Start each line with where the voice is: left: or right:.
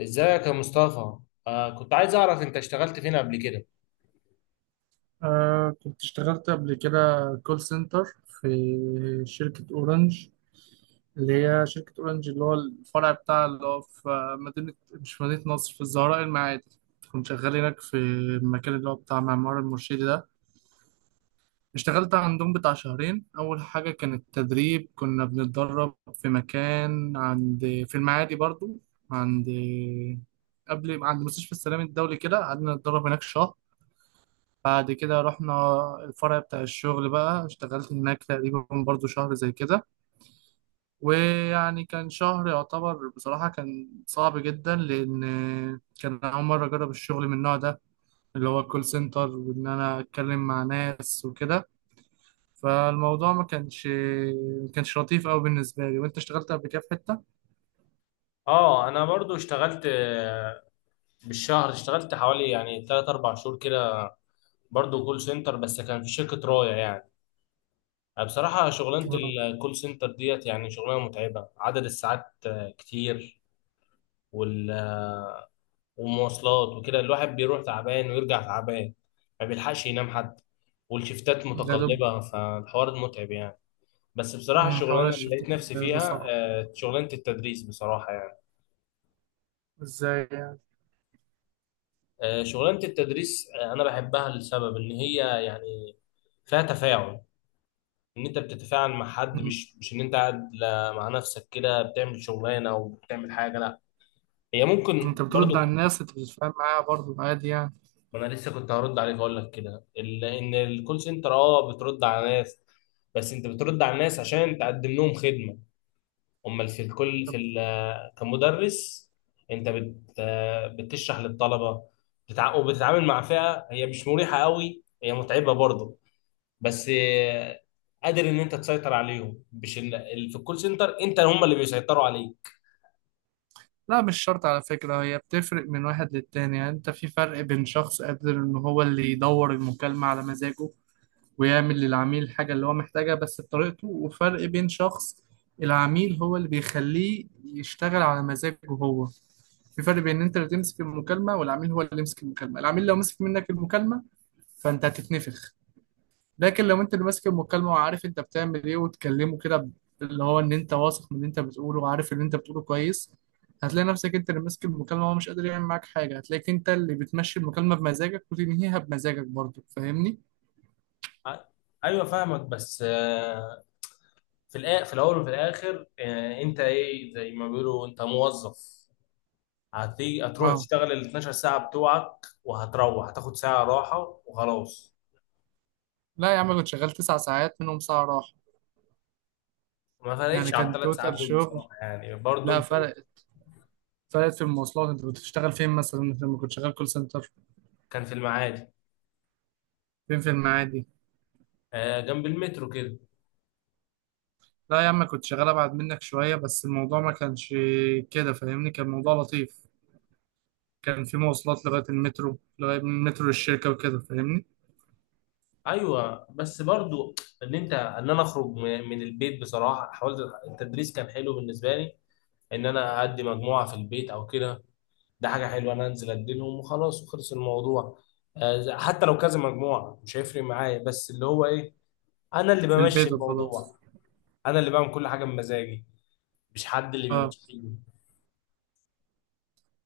left: ازيك يا مصطفى؟ كنت عايز اعرف انت اشتغلت فين قبل كده؟
right: آه، كنت اشتغلت قبل كده كول سنتر في شركة أورنج. اللي هي شركة أورنج اللي هو الفرع بتاع اللي هو في مش في مدينة نصر، في الزهراء المعادي. كنت شغال هناك في المكان اللي هو بتاع معمار المرشدي ده. اشتغلت عندهم بتاع شهرين. أول حاجة كانت تدريب، كنا بنتدرب في مكان عند، في المعادي برضو، عند، قبل عند مستشفى السلام الدولي كده. قعدنا نتدرب هناك شهر، بعد كده رحنا الفرع بتاع الشغل بقى. اشتغلت هناك تقريبا برضو شهر زي كده. ويعني كان شهر يعتبر بصراحة كان صعب جدا، لأن كان أول مرة أجرب الشغل من النوع ده اللي هو الكول سنتر، وإن أنا أتكلم مع ناس وكده. فالموضوع ما كانش لطيف أوي بالنسبة لي. وأنت اشتغلت قبل كده في حتة؟
left: اه، انا برضو اشتغلت. بالشهر اشتغلت حوالي يعني 3 4 شهور كده، برضو كول سنتر، بس كان في شركة راية يعني. أنا بصراحة شغلانة
right: آه.
left: الكول سنتر ديت يعني شغلانة متعبة، عدد الساعات كتير، وال- والمواصلات وكده، الواحد بيروح تعبان ويرجع تعبان، ما بيلحقش ينام حد، والشفتات
right: ده دب.
left: متقلبة، فالحوار متعب يعني. بس بصراحة
right: مم، حوار
left: الشغلانة اللي
right: الشفت
left: لقيت نفسي
right: ده
left: فيها
right: صعب.
left: شغلانة التدريس بصراحة يعني.
right: إزاي يعني؟
left: شغلانة التدريس. أنا بحبها لسبب إن هي يعني فيها تفاعل. ان انت بتتفاعل مع حد،
right: مم.
left: مش ان انت قاعد مع نفسك كده بتعمل شغلانه او بتعمل حاجه. هي ممكن
right: أنت بترد على
left: برضو.
right: الناس، أنت بتتفاهم معاها برضو عادي يعني؟
left: ما انا لسه كنت هرد عليك، اقول لك كده ان الكول سنتر بترد على ناس، بس انت بترد على الناس عشان تقدم لهم خدمه. امال في الكل في كمدرس، انت بت بتشرح للطلبه، وبتتعامل مع فئه هي مش مريحه قوي، هي متعبه برضو، بس قادر ان انت تسيطر عليهم، مش في الكول سنتر انت هم اللي بيسيطروا عليك.
right: لا، مش شرط على فكرة. هي بتفرق من واحد للتاني، يعني انت في فرق بين شخص قادر ان هو اللي يدور المكالمة على مزاجه ويعمل للعميل الحاجة اللي هو محتاجها بس بطريقته، وفرق بين شخص العميل هو اللي بيخليه يشتغل على مزاجه هو. في فرق بين ان انت اللي تمسك المكالمة والعميل هو اللي يمسك المكالمة. العميل لو مسك منك المكالمة فانت هتتنفخ، لكن لو انت اللي ماسك المكالمه وعارف انت بتعمل ايه وتكلمه كده اللي هو ان انت واثق من اللي انت بتقوله وعارف اللي انت بتقوله كويس، هتلاقي نفسك انت اللي ماسك المكالمه وهو مش قادر يعمل معاك حاجه. هتلاقيك انت اللي بتمشي المكالمه بمزاجك وتنهيها بمزاجك برضه، فاهمني؟
left: ع- ايوه فاهمك، بس في في الاول وفي الاخر انت ايه، زي ما بيقولوا انت موظف، هتيجي هتروح
right: اه.
left: تشتغل ال 12 ساعه بتوعك، وهتروح هتاخد ساعه راحه وخلاص.
right: لا يا عم، كنت شغال 9 ساعات منهم ساعه راحه،
left: ما
right: يعني
left: فرقتش على
right: كان
left: الثلاث ساعات
right: توتال
left: دول
right: شغل.
left: بصراحه يعني، برضو
right: لا،
left: انت.
right: فرقت في المواصلات. انت كنت بتشتغل فين مثلا انت لما كنت شغال كول سنتر؟
left: كان في المعادي،
right: فين في المعادي؟
left: جنب المترو كده.
right: لا يا عم، كنت شغال ابعد منك شويه، بس الموضوع ما كانش كده فاهمني، كان موضوع لطيف. كان في مواصلات لغاية المترو، لغاية من المترو للشركة وكده، فاهمني.
left: ايوه بس برضو، ان انا اخرج من البيت. بصراحه حاولت التدريس، كان حلو بالنسبه لي، ان انا ادي مجموعه في البيت او كده، ده حاجه حلوه. انا انزل اديلهم وخلاص، وخلص الموضوع. حتى لو كذا مجموعه مش هيفرق معايا، بس اللي هو ايه، انا اللي
right: في
left: بمشي
right: البيت وخلاص.
left: الموضوع، انا اللي بعمل كل حاجه بمزاجي، مش حد اللي
right: اه.
left: بيمشيني.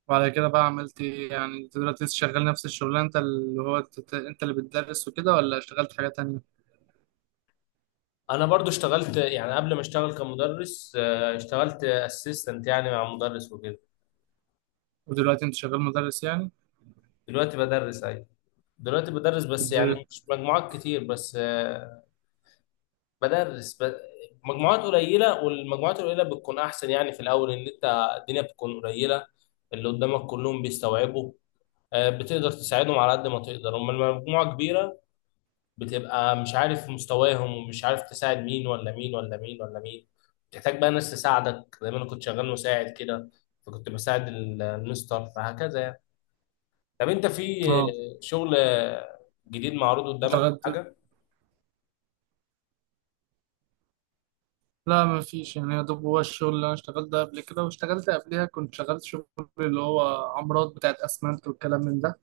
right: وعلى كده بقى عملت ايه؟ يعني انت دلوقتي لسه شغال نفس الشغلانة، انت اللي هو انت اللي بتدرس وكده، ولا اشتغلت حاجة تانية؟
left: انا برضو اشتغلت يعني قبل ما اشتغل كمدرس، اشتغلت اسيستنت يعني مع مدرس وكده.
right: ودلوقتي انت شغال مدرس يعني؟
left: دلوقتي بدرس، ايوه. دلوقتي بدرس، بس
right: بتدرس.
left: يعني مش مجموعات كتير، بس بدرس ب... مجموعات قليله، والمجموعات القليله بتكون احسن يعني. في الاول ان انت الدنيا بتكون قليله، اللي قدامك كلهم بيستوعبوا، بتقدر تساعدهم على قد ما تقدر. اما المجموعه كبيره، بتبقى مش عارف مستواهم، ومش عارف تساعد مين ولا مين ولا مين ولا مين، بتحتاج بقى ناس تساعدك، زي ما انا كنت شغال مساعد كده، فكنت بساعد المستر، فهكذا يعني. طب انت في
right: اه.
left: شغل جديد معروض
right: انت
left: قدامك او
right: غد...
left: حاجه؟
right: لا ما فيش، يعني يا دوب هو الشغل اللي انا اشتغلت ده قبل كده. واشتغلت قبليها كنت شغلت شغل اللي هو عمارات بتاعت اسمنت والكلام من ده،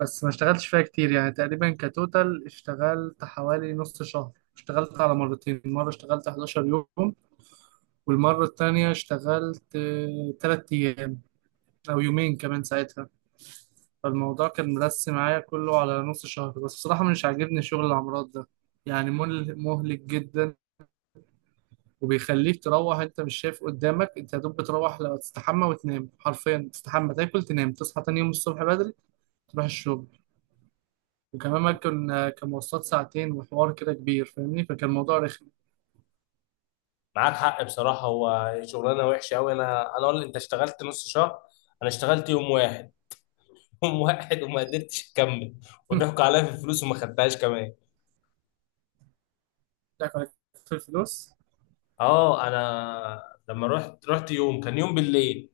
right: بس ما اشتغلتش فيها كتير. يعني تقريبا كتوتال اشتغلت حوالي نص شهر، اشتغلت على مرتين. مرة اشتغلت 11 يوم، والمرة التانية اشتغلت 3 أيام أو يومين كمان ساعتها. فالموضوع كان مرسي معايا كله على نص شهر، بس بصراحة مش عاجبني شغل العمارات ده. يعني مهلك جدا، وبيخليك تروح انت مش شايف قدامك. انت يا دوب بتروح لو تستحمى وتنام، حرفيا تستحمى تاكل تنام تصحى تاني يوم الصبح بدري تروح الشغل. وكمان ما كان كان مواصلات ساعتين وحوار كده كبير فاهمني، فكان الموضوع رخم.
left: معاك حق بصراحة، هو شغلانة وحشة أوي. أنا أقول لي أنت اشتغلت نص شهر، أنا اشتغلت يوم واحد. يوم واحد، وما قدرتش أكمل، وضحكوا عليا في الفلوس، وما خدتهاش كمان.
right: ضحك عليك في الفلوس.
left: أه، أنا لما رحت، رحت يوم، كان يوم بالليل،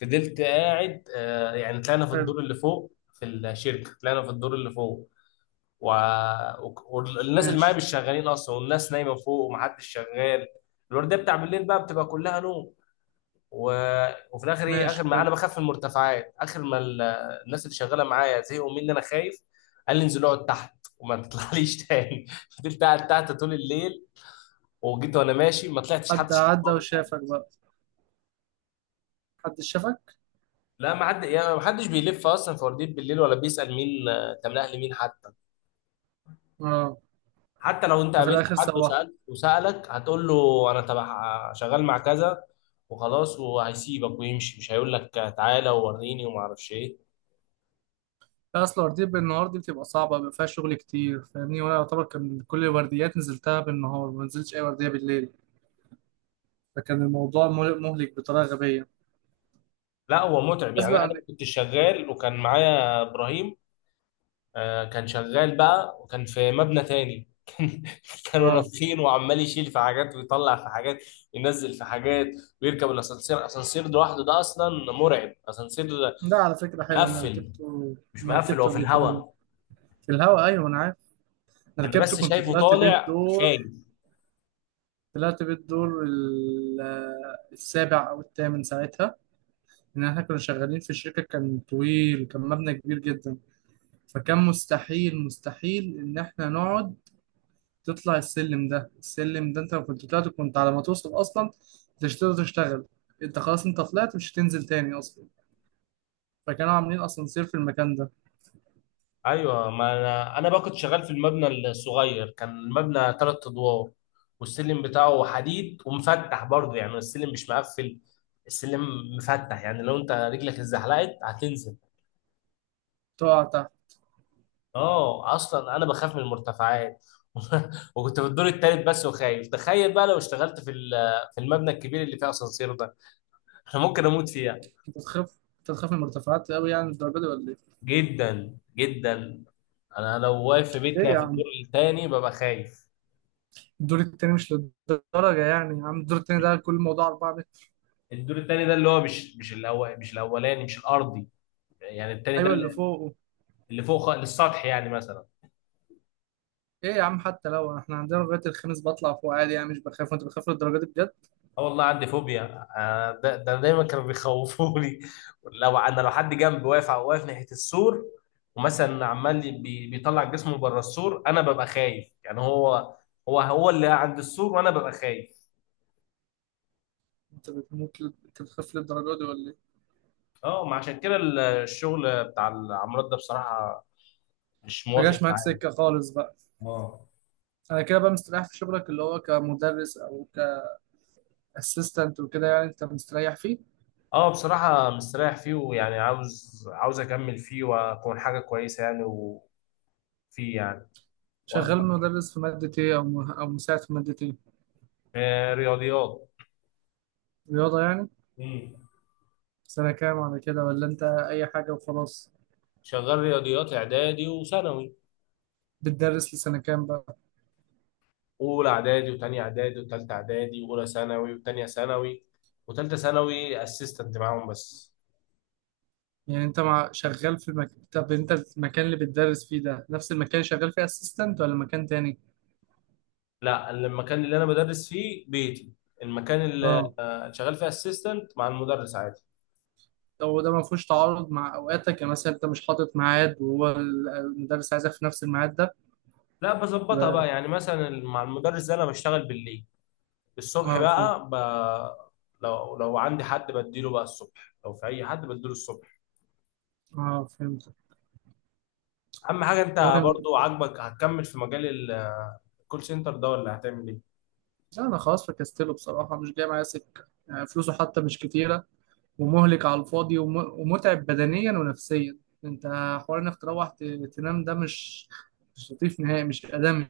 left: فضلت قاعد. يعني طلعنا في
right: حلو.
left: الدور اللي فوق، في الشركة طلعنا في الدور اللي فوق، و... والناس اللي معايا
right: ماشي.
left: مش شغالين أصلا، والناس نايمة فوق، ومحدش شغال. الوردية بتاع بالليل بقى بتبقى كلها نوم، و... وفي الاخر ايه، اخر
right: ماشي
left: ما انا
right: حلو.
left: بخاف من المرتفعات، اخر ما ال... الناس اللي شغاله معايا زهقوا مني انا خايف، قال لي انزل اقعد تحت وما تطلعليش تاني. فضلت قاعد تحت طول الليل، وجيت وانا ماشي ما طلعتش،
right: حد
left: حتى شفت
right: عدى
left: بعض حاجه.
right: وشافك بقى؟ حد شافك؟
left: لا، ما حد يعني، ما حدش بيلف اصلا في ورديه بالليل، ولا بيسال مين، انت من اهل مين حتى،
right: اه.
left: حتى لو انت
right: ففي
left: قابلت
right: الاخر
left: حد
right: سوحه.
left: وسالت، وسالك، هتقول له انا تبع شغال مع كذا، وخلاص وهيسيبك ويمشي، مش هيقول لك تعالى ووريني وما اعرفش ايه.
right: لا، اصل ورديه بالنهار دي بتبقى صعبه، بيبقى فيها شغل كتير فاهمني. وانا يعتبر كان كل الورديات نزلتها بالنهار، ما نزلتش اي ورديه بالليل. فكان الموضوع مهلك مهلك بطريقه غبيه.
left: لا، هو متعب
right: بس
left: يعني. انا
right: بقى.
left: كنت شغال وكان معايا ابراهيم، كان شغال بقى، وكان في مبنى تاني. كانوا
right: اه.
left: نافخين وعمال يشيل في حاجات، ويطلع في حاجات، ينزل في حاجات، ويركب الاسانسير. اسانسير لوحده ده اصلا مرعب، اسانسير
right: ده على فكره
left: مش
right: حلو، انا
left: مقفل،
right: ركبته.
left: مش
right: انا
left: مقفل، هو
right: ركبته
left: في
right: قبل كده.
left: الهواء.
right: في الهوا، ايوه انا عارف. أنا
left: انا
right: ركبته
left: بس
right: كنت
left: شايفه
right: طلعت بيه
left: طالع
right: الدور.
left: خايف.
right: طلعت بالدور السابع او الثامن ساعتها، ان احنا كنا شغالين في شركه. كان طويل، كان مبنى كبير جدا. فكان مستحيل مستحيل ان احنا نقعد تطلع السلم ده. السلم ده انت لو كنت طلعت كنت على ما توصل اصلا مش هتقدر تشتغل. انت خلاص انت طلعت مش هتنزل تاني اصلا، فكانوا عاملين اسانسير في المكان ده.
left: ايوه، ما انا بقى كنت شغال في المبنى الصغير، كان المبنى ثلاث ادوار، والسلم بتاعه حديد ومفتح برضه، يعني السلم مش مقفل، السلم مفتح، يعني لو انت رجلك اتزحلقت هتنزل.
right: تقع تحت.
left: اه اصلا انا بخاف من المرتفعات. وكنت في الدور التالت بس وخايف، تخيل بقى لو اشتغلت في في المبنى الكبير اللي فيه اسانسير ده. انا ممكن اموت فيها.
right: انت تخاف، انت تخاف من المرتفعات قوي، يعني الدرجه دي ولا ايه؟
left: جدا جدا، انا لو واقف في
right: ليه
left: بيتنا
right: يا
left: في الدور
right: عم؟
left: التاني ببقى خايف.
right: الدور التاني مش للدرجه، يعني يا عم الدور التاني ده كل الموضوع 4 متر.
left: الدور التاني ده اللي هو مش الأول، مش الأولاني، مش الأرضي، يعني التاني ده
right: ايوه اللي
left: اللي
right: فوق.
left: اللي فوق للسطح يعني مثلا.
right: ايه يا عم، حتى لو احنا عندنا لغايه الخميس بطلع فوق عادي، يعني مش بخاف. وانت بتخاف للدرجه دي بجد؟
left: اه والله عندي فوبيا. ده دايما كانوا بيخوفوني. لو حد جنبي واقف، واقف ناحية السور، ومثلا عمال بيطلع جسمه بره السور، انا ببقى خايف، يعني هو، هو اللي عند السور، وانا ببقى خايف.
right: انت بتموت انت بتخاف للدرجه دي ولا ايه؟
left: اه، ما عشان كده الشغل بتاع العمارات ده بصراحة مش
right: ما
left: موافق
right: جاش معاك
left: معايا.
right: سكه خالص بقى.
left: اه،
right: انا كده بقى مستريح في شغلك اللي هو كمدرس او كاسيستنت وكده، يعني انت مستريح فيه.
left: اه بصراحة مستريح فيه، ويعني عاوز، أكمل فيه وأكون حاجة كويسة يعني، وفيه يعني،
right: شغال
left: وأكبر فيه.
right: مدرس في ماده ايه، او او مساعد في ماده ايه؟
left: رياضيات.
right: رياضه يعني؟
left: مم.
right: سنه كام على كده، ولا انت اي حاجه وخلاص؟
left: شغال رياضيات إعدادي وثانوي.
right: بتدرس لسنه كام بقى؟
left: أولى إعدادي وتانية إعدادي وتالتة إعدادي وأولى ثانوي وتانية ثانوي وتالتة ثانوي أسيستنت معاهم بس.
right: يعني انت مع شغال في المكتب، انت المكان اللي بتدرس فيه ده نفس المكان اللي شغال فيه اسيستنت ولا مكان تاني؟
left: لا، المكان اللي أنا بدرس فيه بيتي، المكان
right: اه.
left: اللي شغال فيه أسيستنت مع المدرس عادي.
right: لو ده ما فيهوش تعارض مع اوقاتك، يعني مثلا انت مش حاطط ميعاد وهو المدرس عايزك في نفس الميعاد ده.
left: لا، بظبطها
right: يبقى.
left: بقى، يعني مثلا مع المدرس ده أنا بشتغل بالليل، الصبح
right: اه فهمت.
left: بقى لو عندي حد بديله بقى الصبح، لو في اي حد بديله الصبح.
right: اه فهمت.
left: اهم حاجه انت
right: تمام.
left: برضو عاجبك، هتكمل في مجال الكول سنتر ده، ولا هتعمل ايه؟
right: لا انا خلاص فكستله بصراحه، مش جاي معايا سكه، يعني فلوسه حتى مش كتيره، ومهلك على الفاضي، ومتعب بدنيا ونفسيا. انت حوار انك تروح تنام ده مش مش لطيف نهائي، مش ادمي.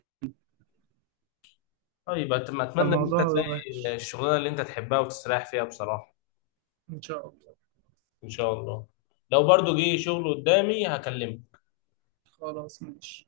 left: طيب، اتمنى ان انت
right: فالموضوع
left: تلاقي
right: وحش.
left: الشغلانه اللي انت تحبها وتستريح فيها بصراحه.
right: ان شاء الله.
left: ان شاء الله. لو برضو جه شغل قدامي هكلمك.
right: خلاص ماشي.